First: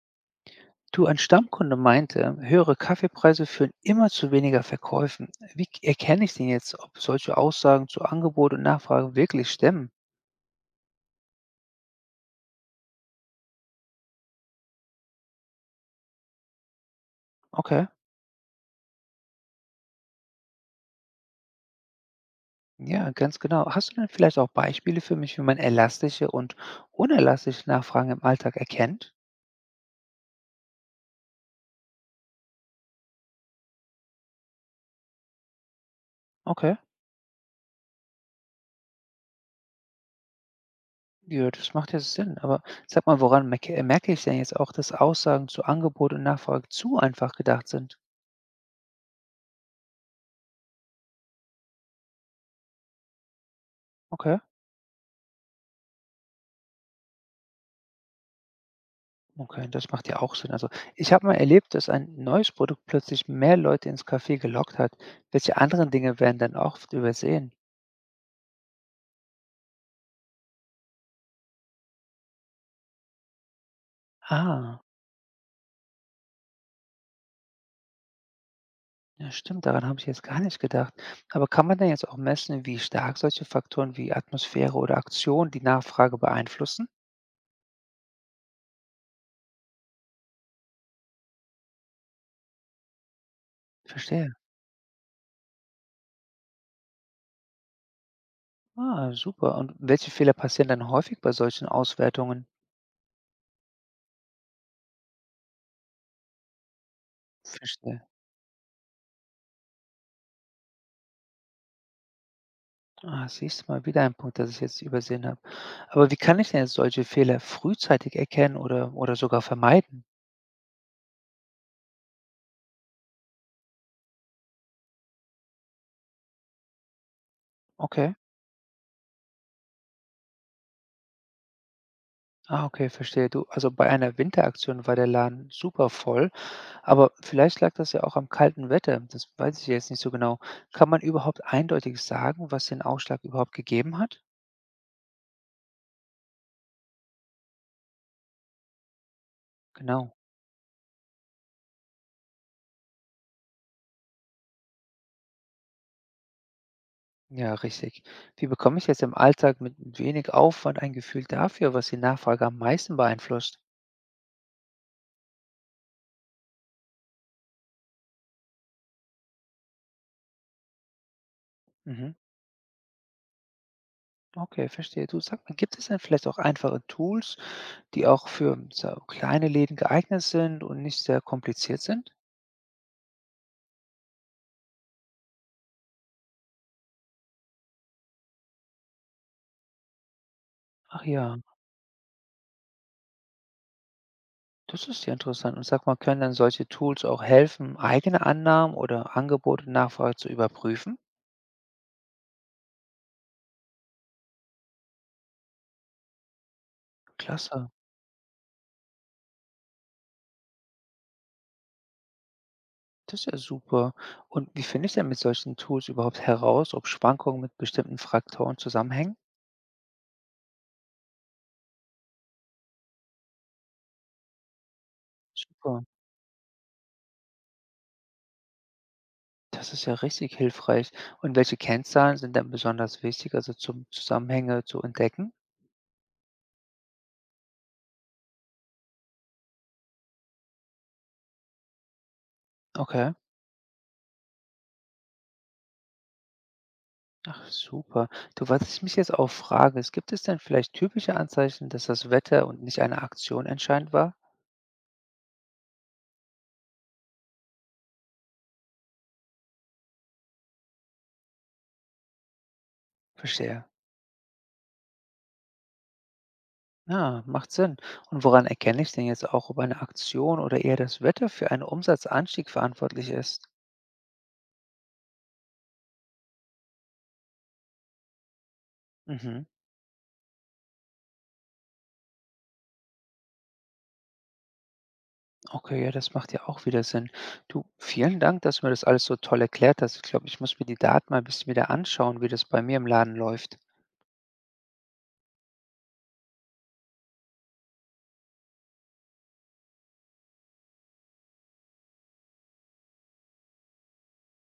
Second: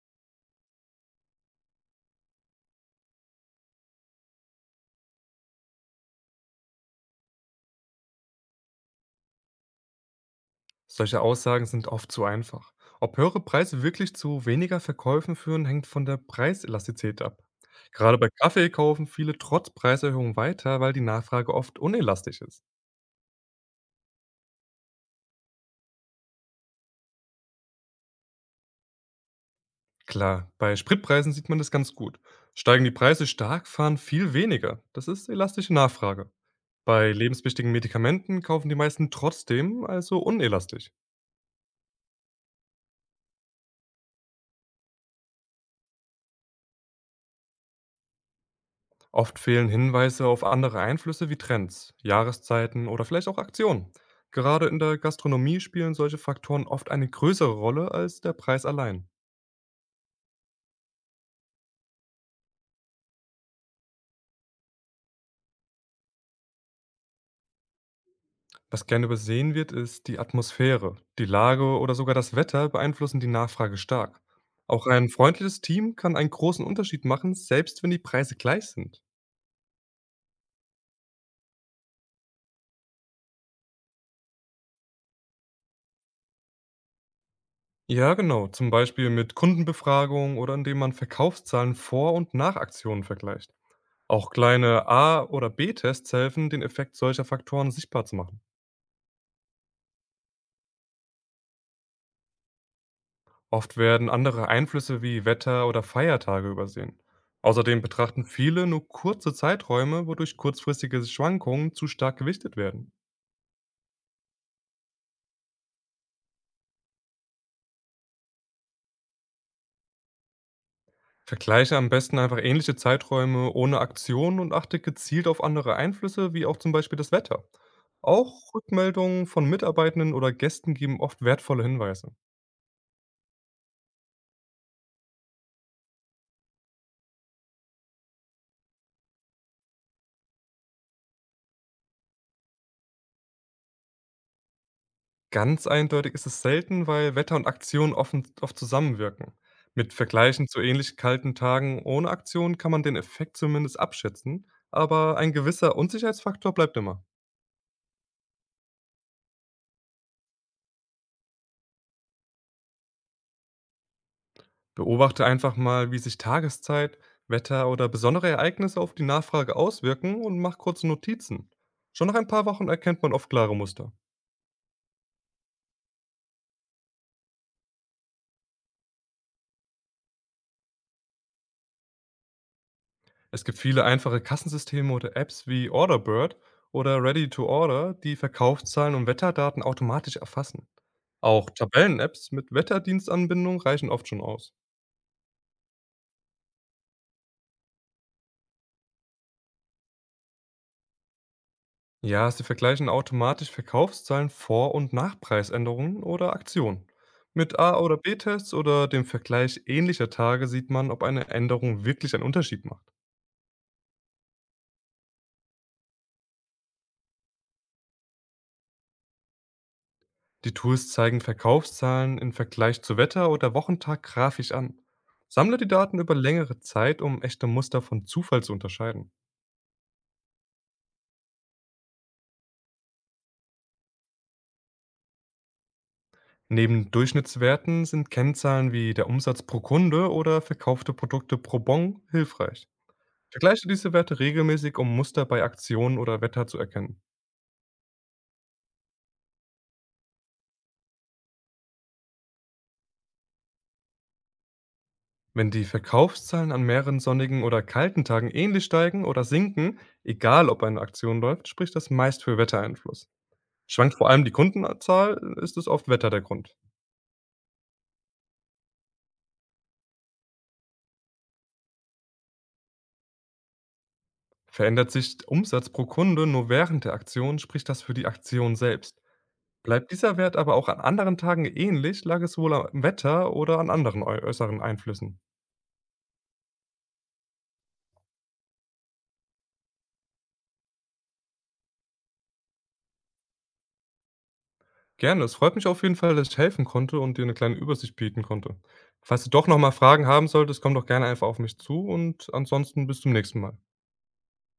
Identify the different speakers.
Speaker 1: Du, ein Stammkunde meinte, höhere Kaffeepreise führen immer zu weniger Verkäufen. Erkenne ich denn jetzt, ob solche Aussagen zu Angebot und Nachfrage wirklich stimmen?
Speaker 2: Solche Aussagen sind oft zu einfach. Ob höhere Preise wirklich zu weniger Verkäufen führen, hängt von der Preiselastizität ab.
Speaker 1: Okay,
Speaker 2: Gerade bei Kaffee kaufen viele trotz Preiserhöhung weiter, weil die Nachfrage oft unelastisch ist.
Speaker 1: ja, ganz genau. Hast du denn vielleicht auch Beispiele für mich, wie man elastische und unelastische Nachfragen im Alltag erkennt?
Speaker 2: Klar, bei Spritpreisen sieht man das ganz gut. Steigen die Preise stark, fahren viel weniger. Das ist elastische Nachfrage.
Speaker 1: Okay,
Speaker 2: Bei lebenswichtigen Medikamenten kaufen die meisten trotzdem, also unelastisch.
Speaker 1: ja, das macht ja Sinn. Aber sag mal, woran merke ich denn jetzt auch, dass Aussagen zu Angebot und Nachfrage zu einfach gedacht sind?
Speaker 2: Oft fehlen Hinweise auf andere Einflüsse wie Trends, Jahreszeiten oder vielleicht auch Aktionen.
Speaker 1: Okay.
Speaker 2: Gerade in der Gastronomie spielen solche Faktoren oft eine größere Rolle als der Preis allein.
Speaker 1: Okay, das macht ja auch Sinn. Also, ich habe mal erlebt, dass ein neues Produkt plötzlich mehr Leute ins Café gelockt hat. Welche anderen Dinge werden dann oft übersehen?
Speaker 2: Was gerne übersehen wird, ist die Atmosphäre. Die Lage oder sogar das Wetter beeinflussen die Nachfrage stark.
Speaker 1: Ah,
Speaker 2: Auch ein freundliches Team kann einen großen Unterschied machen, selbst wenn die Preise gleich sind.
Speaker 1: ja, stimmt, daran habe ich jetzt gar nicht gedacht. Aber kann man denn jetzt auch messen, wie stark solche Faktoren wie Atmosphäre oder Aktion die Nachfrage beeinflussen?
Speaker 2: Ja, genau, zum Beispiel mit Kundenbefragungen oder indem man Verkaufszahlen vor und nach Aktionen vergleicht. Auch
Speaker 1: Verstehe.
Speaker 2: kleine A- oder B-Tests helfen, den Effekt solcher Faktoren sichtbar zu machen.
Speaker 1: Ah, super. Und welche Fehler passieren dann häufig bei solchen Auswertungen?
Speaker 2: Oft werden andere Einflüsse wie Wetter oder Feiertage übersehen. Außerdem
Speaker 1: Verstehe.
Speaker 2: betrachten viele nur kurze Zeiträume, wodurch kurzfristige Schwankungen zu stark gewichtet werden.
Speaker 1: Ah, siehst du, mal wieder einen Punkt, das ich jetzt übersehen habe. Aber wie kann ich denn jetzt solche Fehler frühzeitig erkennen oder sogar vermeiden?
Speaker 2: Vergleiche am besten einfach ähnliche Zeiträume ohne Aktion und achte gezielt auf andere Einflüsse, wie auch zum Beispiel das Wetter.
Speaker 1: Okay.
Speaker 2: Auch Rückmeldungen von Mitarbeitenden oder Gästen geben oft wertvolle Hinweise.
Speaker 1: Ah, okay, verstehe. Du, also bei einer Winteraktion war der Laden super voll, aber vielleicht lag das ja auch am kalten Wetter. Das weiß ich jetzt nicht so genau. Kann man überhaupt eindeutig sagen, was den Ausschlag überhaupt gegeben hat?
Speaker 2: Ganz eindeutig ist es selten, weil Wetter und Aktion offen, oft zusammenwirken. Mit
Speaker 1: Genau.
Speaker 2: Vergleichen zu ähnlich kalten Tagen ohne Aktion kann man den Effekt zumindest abschätzen, aber ein gewisser Unsicherheitsfaktor bleibt immer.
Speaker 1: Ja, richtig. Wie bekomme ich jetzt im Alltag mit wenig Aufwand ein Gefühl dafür, was die Nachfrage am meisten beeinflusst?
Speaker 2: Beobachte einfach mal, wie sich Tageszeit, Wetter oder besondere Ereignisse auf die Nachfrage auswirken und mach kurze Notizen. Schon
Speaker 1: Mhm.
Speaker 2: nach ein paar Wochen erkennt man oft klare Muster.
Speaker 1: Okay, verstehe. Du, sag mal, gibt es denn vielleicht auch einfache Tools, die auch für so kleine Läden geeignet sind und nicht sehr kompliziert sind?
Speaker 2: Es gibt viele einfache Kassensysteme oder Apps wie Orderbird oder Ready to Order, die Verkaufszahlen und Wetterdaten automatisch erfassen.
Speaker 1: Ach ja.
Speaker 2: Auch Tabellen-Apps mit Wetterdienstanbindung reichen oft schon aus.
Speaker 1: Das ist ja interessant. Und sag mal, können dann solche Tools auch helfen, eigene Annahmen oder Angebote und Nachfrage zu überprüfen?
Speaker 2: Ja, sie vergleichen automatisch Verkaufszahlen vor und nach Preisänderungen oder Aktionen. Mit
Speaker 1: Klasse,
Speaker 2: A- oder B-Tests oder dem Vergleich ähnlicher Tage sieht man, ob eine Änderung wirklich einen Unterschied macht.
Speaker 1: das ist ja super. Und wie finde ich denn mit solchen Tools überhaupt heraus, ob Schwankungen mit bestimmten Faktoren zusammenhängen?
Speaker 2: Die Tools zeigen Verkaufszahlen im Vergleich zu Wetter oder Wochentag grafisch an. Sammle die
Speaker 1: Super,
Speaker 2: Daten über längere Zeit, um echte Muster von Zufall zu unterscheiden.
Speaker 1: das ist ja richtig hilfreich. Und welche Kennzahlen sind dann besonders wichtig, also zum Zusammenhänge zu entdecken?
Speaker 2: Neben Durchschnittswerten sind Kennzahlen wie der Umsatz pro Kunde oder verkaufte Produkte pro Bon hilfreich.
Speaker 1: Okay,
Speaker 2: Vergleiche diese Werte regelmäßig, um Muster bei Aktionen oder Wetter zu erkennen.
Speaker 1: ach super. Du, was ich mich jetzt auch frage, ist, gibt es denn vielleicht typische Anzeichen, dass das Wetter und nicht eine Aktion entscheidend war?
Speaker 2: Wenn die Verkaufszahlen an mehreren sonnigen oder kalten Tagen ähnlich steigen oder sinken, egal ob eine Aktion läuft, spricht das meist für Wettereinfluss.
Speaker 1: Verstehe.
Speaker 2: Schwankt vor allem die Kundenzahl, ist es oft Wetter der Grund.
Speaker 1: Ja, macht Sinn. Und woran erkenne ich denn jetzt auch, ob eine Aktion oder eher das Wetter für einen Umsatzanstieg verantwortlich ist?
Speaker 2: Verändert sich Umsatz pro Kunde nur während der Aktion, spricht das für die Aktion selbst.
Speaker 1: Mhm.
Speaker 2: Bleibt dieser Wert aber auch an anderen Tagen ähnlich, lag es wohl am Wetter oder an anderen äußeren Einflüssen.
Speaker 1: Okay, ja, das macht ja auch wieder Sinn. Du, vielen Dank, dass du mir das alles so toll erklärt hast. Ich glaube, ich muss mir die Daten mal ein bisschen wieder anschauen, wie das bei mir im Laden läuft.
Speaker 2: Gerne, es freut mich auf jeden Fall, dass ich helfen konnte und dir eine kleine Übersicht bieten konnte. Falls du doch noch mal Fragen haben solltest, komm doch gerne einfach auf mich zu und ansonsten bis zum nächsten Mal.